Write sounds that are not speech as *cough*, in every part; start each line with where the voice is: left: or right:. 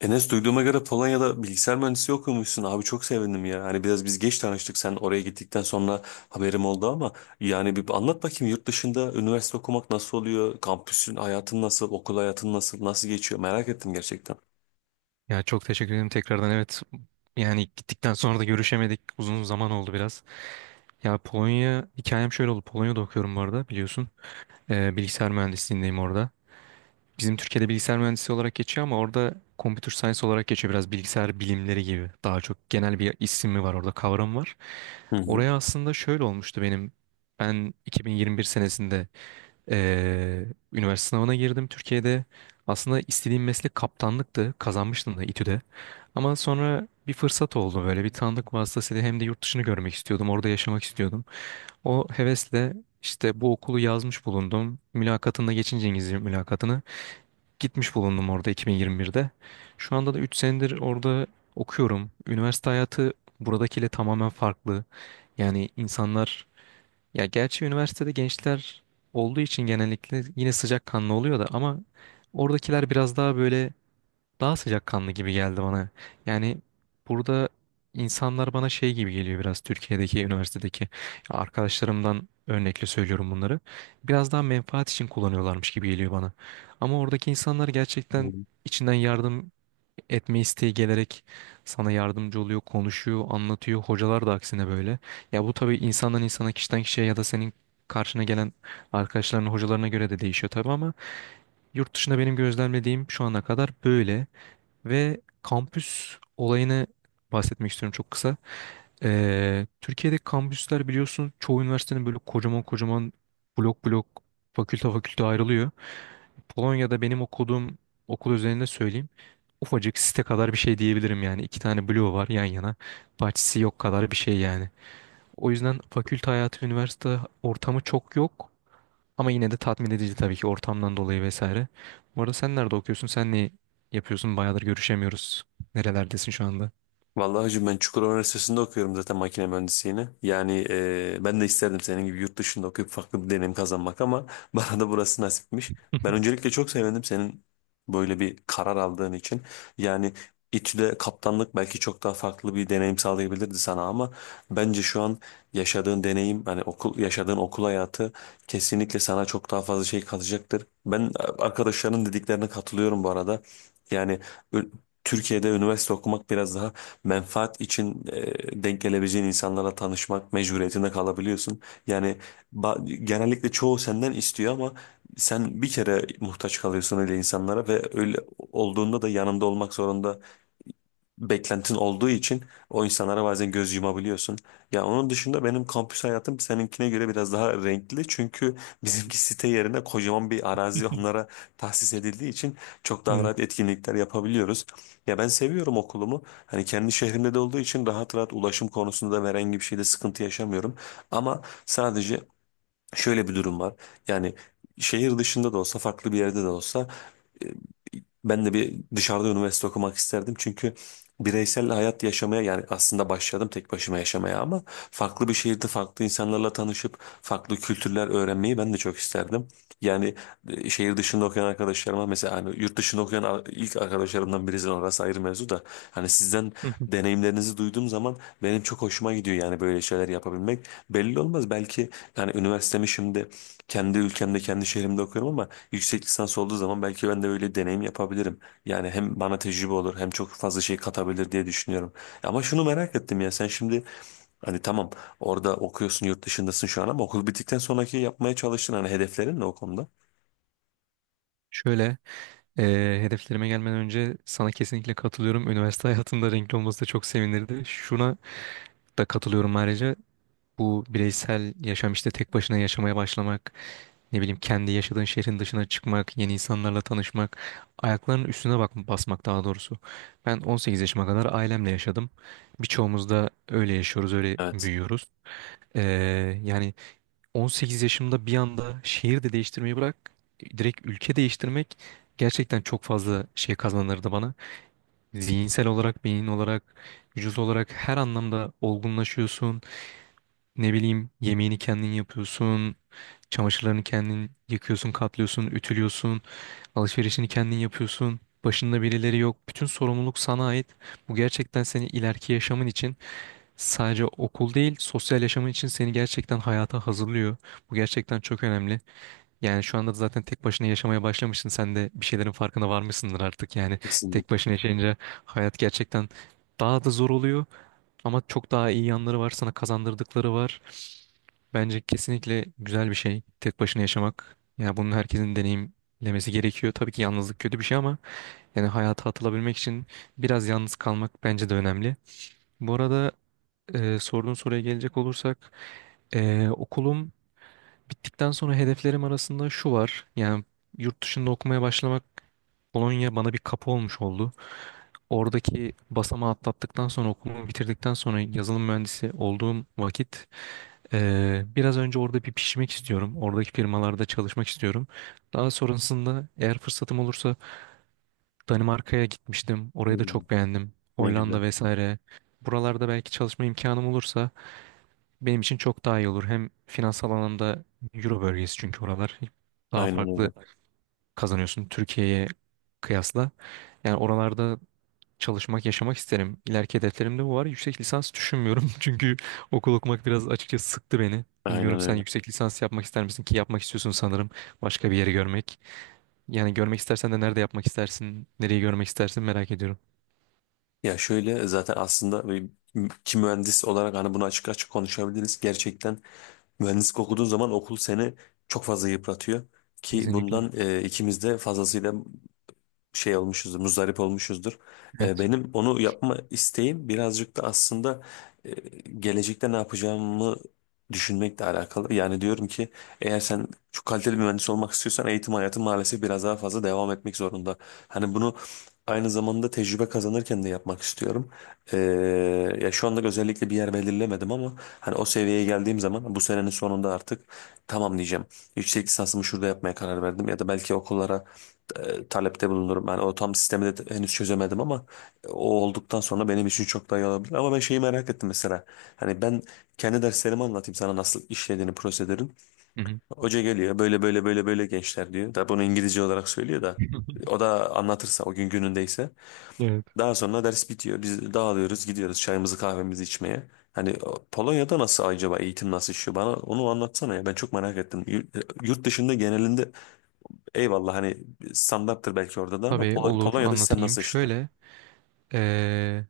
left: Enes, duyduğuma göre Polonya'da bilgisayar mühendisi okumuşsun. Abi çok sevindim ya. Hani biraz biz geç tanıştık. Sen oraya gittikten sonra haberim oldu ama yani bir anlat bakayım, yurt dışında üniversite okumak nasıl oluyor? Kampüsün, hayatın nasıl? Okul hayatın nasıl? Nasıl geçiyor? Merak ettim gerçekten.
right: Ya çok teşekkür ederim tekrardan. Evet, yani gittikten sonra da görüşemedik. Uzun zaman oldu biraz. Ya, Polonya hikayem şöyle oldu. Polonya'da okuyorum bu arada, biliyorsun. Bilgisayar mühendisliğindeyim orada. Bizim Türkiye'de bilgisayar mühendisi olarak geçiyor ama orada computer science olarak geçiyor. Biraz bilgisayar bilimleri gibi. Daha çok genel bir ismi var orada, kavram var.
left: Hı hı.
right: Oraya aslında şöyle olmuştu benim. Ben 2021 senesinde ee, üniversite sınavına girdim Türkiye'de. Aslında istediğim meslek kaptanlıktı. Kazanmıştım da İTÜ'de. Ama sonra bir fırsat oldu, böyle bir tanıdık vasıtasıyla, hem de yurt dışını görmek istiyordum. Orada yaşamak istiyordum. O hevesle işte bu okulu yazmış bulundum. Mülakatında geçince, İngilizce mülakatını, gitmiş bulundum orada 2021'de. Şu anda da 3 senedir orada okuyorum. Üniversite hayatı buradakiyle tamamen farklı. Yani insanlar, ya gerçi üniversitede gençler olduğu için genellikle yine sıcakkanlı oluyor da, ama oradakiler biraz daha böyle, daha sıcakkanlı gibi geldi bana. Yani burada insanlar bana şey gibi geliyor, biraz Türkiye'deki üniversitedeki, ya arkadaşlarımdan örnekle söylüyorum bunları. Biraz daha menfaat için kullanıyorlarmış gibi geliyor bana. Ama oradaki insanlar gerçekten
left: Hı.
right: içinden yardım etme isteği gelerek sana yardımcı oluyor, konuşuyor, anlatıyor. Hocalar da aksine böyle. Ya bu tabii insandan insana, kişiden kişiye, ya da senin karşına gelen arkadaşların, hocalarına göre de değişiyor tabii, ama yurt dışında benim gözlemlediğim şu ana kadar böyle. Ve kampüs olayını bahsetmek istiyorum çok kısa. Türkiye'deki kampüsler biliyorsun, çoğu üniversitenin böyle kocaman kocaman, blok blok, fakülte fakülte ayrılıyor. Polonya'da benim okuduğum okul özelinde söyleyeyim. Ufacık site kadar bir şey diyebilirim yani. İki tane bloğu var yan yana. Bahçesi yok kadar bir şey yani. O yüzden fakülte hayatı, üniversite ortamı çok yok. Ama yine de tatmin edici tabii ki, ortamdan dolayı vesaire. Bu arada sen nerede okuyorsun? Sen ne yapıyorsun? Bayağıdır görüşemiyoruz. Nerelerdesin şu anda?
left: Vallahi hacı, ben Çukurova Üniversitesi'nde okuyorum zaten, makine mühendisliğini. Yani ben de isterdim senin gibi yurt dışında okuyup farklı bir deneyim kazanmak, ama *laughs* bana da burası nasipmiş. Ben öncelikle çok sevindim senin böyle bir karar aldığın için. Yani İTÜ'de kaptanlık belki çok daha farklı bir deneyim sağlayabilirdi sana, ama bence şu an yaşadığın deneyim, hani okul, yaşadığın okul hayatı kesinlikle sana çok daha fazla şey katacaktır. Ben arkadaşlarının dediklerine katılıyorum bu arada. Yani ö- Türkiye'de üniversite okumak biraz daha menfaat için, denk gelebileceğin insanlarla tanışmak mecburiyetinde kalabiliyorsun. Yani genellikle çoğu senden istiyor ama sen bir kere muhtaç kalıyorsun öyle insanlara ve öyle olduğunda da yanında olmak zorunda, beklentin olduğu için o insanlara bazen göz yumabiliyorsun. Ya, onun dışında benim kampüs hayatım seninkine göre biraz daha renkli. Çünkü bizimki, site yerine kocaman bir arazi
right: *laughs*
left: onlara tahsis edildiği için, çok daha
right: Evet.
left: rahat etkinlikler yapabiliyoruz. Ya ben seviyorum okulumu. Hani kendi şehrimde de olduğu için rahat rahat, ulaşım konusunda da herhangi bir şeyde sıkıntı yaşamıyorum. Ama sadece şöyle bir durum var. Yani şehir dışında da olsa, farklı bir yerde de olsa, e, ben de bir dışarıda üniversite okumak isterdim. Çünkü bireysel hayat yaşamaya, yani aslında başladım tek başıma yaşamaya, ama farklı bir şehirde farklı insanlarla tanışıp farklı kültürler öğrenmeyi ben de çok isterdim. Yani şehir dışında okuyan arkadaşlarıma mesela, hani yurt dışında okuyan ilk arkadaşlarımdan birisi, orası ayrı mevzu da, hani sizden
right: *laughs*
left: deneyimlerinizi duyduğum zaman benim çok hoşuma gidiyor, yani böyle şeyler yapabilmek. Belli olmaz, belki yani üniversitemi şimdi kendi ülkemde, kendi şehrimde okuyorum ama yüksek lisans olduğu zaman belki ben de öyle deneyim yapabilirim. Yani hem bana tecrübe olur, hem çok fazla şey katabilir diye düşünüyorum. Ama şunu merak ettim ya, sen şimdi, hani tamam, orada okuyorsun, yurt dışındasın şu an, ama okul bittikten sonraki yapmaya çalıştın, hani hedeflerin ne o konuda?
right: Şöyle. Hedeflerime gelmeden önce sana kesinlikle katılıyorum. Üniversite hayatında renkli olması da çok sevinirdi. Şuna da katılıyorum ayrıca. Bu bireysel yaşam, işte tek başına yaşamaya başlamak, ne bileyim kendi yaşadığın şehrin dışına çıkmak, yeni insanlarla tanışmak, ayaklarının üstüne bak basmak daha doğrusu. Ben 18 yaşıma kadar ailemle yaşadım. Birçoğumuz da öyle yaşıyoruz, öyle
left: Evet,
right: büyüyoruz. Yani 18 yaşımda bir anda şehir de değiştirmeyi bırak, direkt ülke değiştirmek gerçekten çok fazla şey kazandırdı bana. Zihinsel olarak, beyin olarak, vücut olarak her anlamda olgunlaşıyorsun. Ne bileyim, yemeğini kendin yapıyorsun. Çamaşırlarını kendin yıkıyorsun, katlıyorsun, ütülüyorsun. Alışverişini kendin yapıyorsun. Başında birileri yok. Bütün sorumluluk sana ait. Bu gerçekten seni ileriki yaşamın için, sadece okul değil, sosyal yaşamın için seni gerçekten hayata hazırlıyor. Bu gerçekten çok önemli. Yani şu anda da zaten tek başına yaşamaya başlamışsın. Sen de bir şeylerin farkına varmışsındır artık. Yani tek
left: kesinlikle.
right: başına yaşayınca hayat gerçekten daha da zor oluyor. Ama çok daha iyi yanları var. Sana kazandırdıkları var. Bence kesinlikle güzel bir şey tek başına yaşamak. Yani bunun herkesin deneyimlemesi gerekiyor. Tabii ki yalnızlık kötü bir şey, ama yani hayata atılabilmek için biraz yalnız kalmak bence de önemli. Bu arada sorduğun soruya gelecek olursak okulum bittikten sonra hedeflerim arasında şu var. Yani yurt dışında okumaya başlamak, Polonya bana bir kapı olmuş oldu. Oradaki basamağı atlattıktan sonra, okulumu bitirdikten sonra, yazılım mühendisi olduğum vakit biraz önce orada bir pişmek istiyorum. Oradaki firmalarda çalışmak istiyorum. Daha sonrasında eğer fırsatım olursa, Danimarka'ya gitmiştim, orayı da
left: Hmm,
right: çok beğendim,
left: ne güzel.
right: Hollanda vesaire. Buralarda belki çalışma imkanım olursa benim için çok daha iyi olur. Hem finansal anlamda Euro bölgesi çünkü oralar, daha
left: Aynen
right: farklı
left: öyle.
right: kazanıyorsun Türkiye'ye kıyasla. Yani oralarda çalışmak, yaşamak isterim. İleriki hedeflerimde bu var. Yüksek lisans düşünmüyorum *laughs* çünkü okul okumak biraz açıkçası sıktı beni.
left: Aynen
right: Bilmiyorum sen
left: öyle.
right: yüksek lisans yapmak ister misin, ki yapmak istiyorsun sanırım, başka bir yeri görmek. Yani görmek istersen de nerede yapmak istersin, nereyi görmek istersin merak ediyorum.
left: Ya şöyle, zaten aslında ki mühendis olarak hani bunu açık açık konuşabiliriz. Gerçekten mühendislik okuduğun zaman okul seni çok fazla yıpratıyor. Ki
right: Kesinlikle.
left: bundan ikimiz de fazlasıyla şey olmuşuzdur, muzdarip olmuşuzdur.
right: Evet.
left: Benim onu yapma isteğim birazcık da aslında e, gelecekte ne yapacağımı düşünmekle alakalı. Yani diyorum ki, eğer sen çok kaliteli bir mühendis olmak istiyorsan eğitim hayatı maalesef biraz daha fazla devam etmek zorunda. Hani bunu aynı zamanda tecrübe kazanırken de yapmak istiyorum. Ee, ya şu anda özellikle bir yer belirlemedim ama hani o seviyeye geldiğim zaman, bu senenin sonunda artık tamam diyeceğim. Yüksek lisansımı şurada yapmaya karar verdim, ya da belki okullara talepte bulunurum. Yani o tam sistemi de henüz çözemedim ama o olduktan sonra benim için çok daha iyi olabilir. Ama ben şeyi merak ettim mesela. Hani ben kendi derslerimi anlatayım sana, nasıl işlediğini prosedürün.
right: Hı hı.
left: Hoca geliyor, böyle böyle böyle böyle gençler diyor. Da bunu İngilizce olarak söylüyor da. O
right: *laughs*
left: da anlatırsa, o gün günündeyse.
right: Evet.
left: Daha sonra ders bitiyor. Biz dağılıyoruz, gidiyoruz çayımızı kahvemizi içmeye. Hani o, Polonya'da nasıl acaba, eğitim nasıl işliyor, bana onu anlatsana ya, ben çok merak ettim. Yurt dışında genelinde, eyvallah, hani standarttır belki orada da, ama
right: Tabii, olur,
left: Polonya'da sistem nasıl
right: anlatayım.
left: işliyor?
right: Şöyle, eee,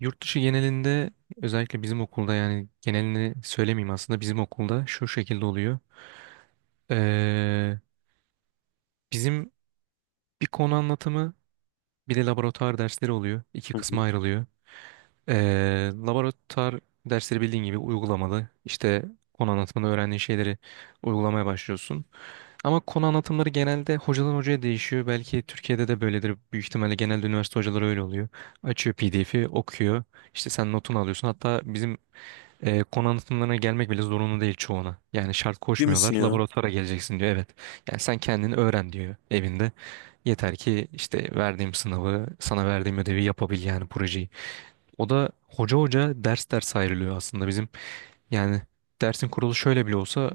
right: yurt dışı genelinde, özellikle bizim okulda, yani genelini söylemeyeyim, aslında bizim okulda şu şekilde oluyor. Ee, bizim bir konu anlatımı, bir de laboratuvar dersleri oluyor. İki
left: Hı hı.
right: kısma ayrılıyor. Laboratuvar dersleri bildiğin gibi uygulamalı. İşte konu anlatımında öğrendiğin şeyleri uygulamaya başlıyorsun. Ama konu anlatımları genelde hocadan hocaya değişiyor. Belki Türkiye'de de böyledir. Büyük ihtimalle genelde üniversite hocaları öyle oluyor. Açıyor PDF'i, okuyor. İşte sen notunu alıyorsun. Hatta bizim konu anlatımlarına gelmek bile zorunlu değil çoğuna. Yani şart
left: Değil misin
right: koşmuyorlar.
left: ya?
right: Laboratuvara geleceksin diyor. Evet. Yani sen kendini öğren diyor evinde. Yeter ki işte verdiğim sınavı, sana verdiğim ödevi yapabil, yani projeyi. O da hoca hoca, ders ders ayrılıyor aslında bizim. Yani dersin kurulu şöyle bile olsa,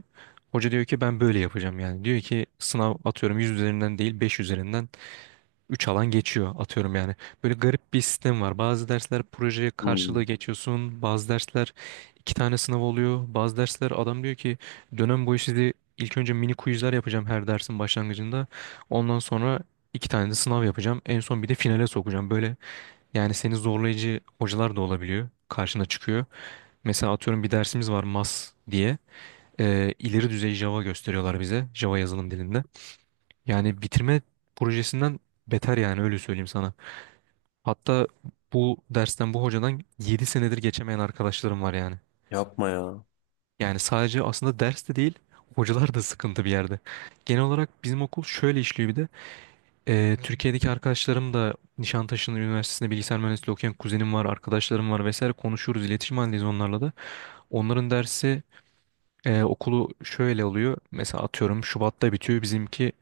right: hoca diyor ki ben böyle yapacağım yani. Diyor ki sınav atıyorum 100 üzerinden değil 5 üzerinden, üç alan geçiyor atıyorum yani. Böyle garip bir sistem var. Bazı dersler proje karşılığı
left: Hmm.
right: geçiyorsun. Bazı dersler iki tane sınav oluyor. Bazı dersler adam diyor ki dönem boyu sizi, ilk önce mini quizler yapacağım her dersin başlangıcında. Ondan sonra iki tane de sınav yapacağım. En son bir de finale sokacağım. Böyle, yani seni zorlayıcı hocalar da olabiliyor. Karşına çıkıyor. Mesela atıyorum bir dersimiz var MAS diye. İleri düzey Java gösteriyorlar bize. Java yazılım dilinde. Yani bitirme projesinden beter, yani öyle söyleyeyim sana. Hatta bu dersten bu hocadan 7 senedir geçemeyen arkadaşlarım var yani.
left: Yapma ya.
right: Yani sadece aslında ders de değil, hocalar da sıkıntı bir yerde. Genel olarak bizim okul şöyle işliyor bir de. Türkiye'deki arkadaşlarım da, Nişantaşı'nın üniversitesinde bilgisayar mühendisliği okuyan kuzenim var, arkadaşlarım var vesaire, konuşuyoruz, iletişim halindeyiz onlarla da. Onların dersi okulu şöyle oluyor. Mesela atıyorum Şubat'ta bitiyor bizimki,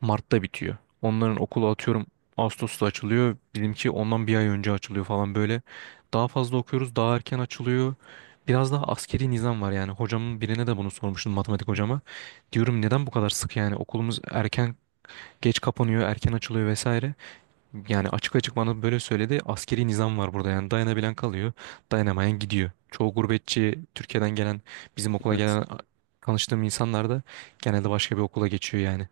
right: Mart'ta bitiyor. Onların okulu atıyorum Ağustos'ta açılıyor. Bizimki ondan bir ay önce açılıyor falan böyle. Daha fazla okuyoruz, daha erken açılıyor. Biraz daha askeri nizam var yani. Hocamın birine de bunu sormuştum, matematik hocama. Diyorum neden bu kadar sık, yani okulumuz erken geç kapanıyor, erken açılıyor vesaire. Yani açık açık bana böyle söyledi. Askeri nizam var burada, yani dayanabilen kalıyor, dayanamayan gidiyor. Çoğu gurbetçi Türkiye'den gelen, bizim okula
left: Evet.
right: gelen, tanıştığım insanlar da genelde başka bir okula geçiyor yani.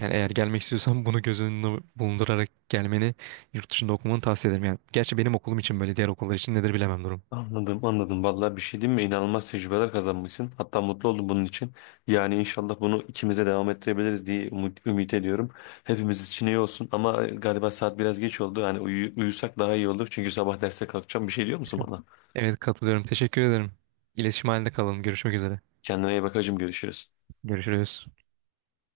right: Yani eğer gelmek istiyorsan bunu göz önüne bulundurarak gelmeni, yurt dışında okumanı tavsiye ederim. Yani gerçi benim okulum için böyle, diğer okullar için nedir bilemem durum.
left: Anladım, anladım. Vallahi bir şey diyeyim mi? İnanılmaz tecrübeler kazanmışsın. Hatta mutlu oldum bunun için. Yani inşallah bunu ikimize devam ettirebiliriz diye umut, ümit ediyorum. Hepimiz için iyi olsun ama galiba saat biraz geç oldu. Yani uyusak daha iyi olur. Çünkü sabah derse kalkacağım. Bir şey diyor musun
right: *laughs*
left: bana?
right: Evet, katılıyorum. Teşekkür ederim. İletişim halinde kalalım. Görüşmek üzere.
left: Kendine iyi bak hacım, görüşürüz.
right: Görüşürüz.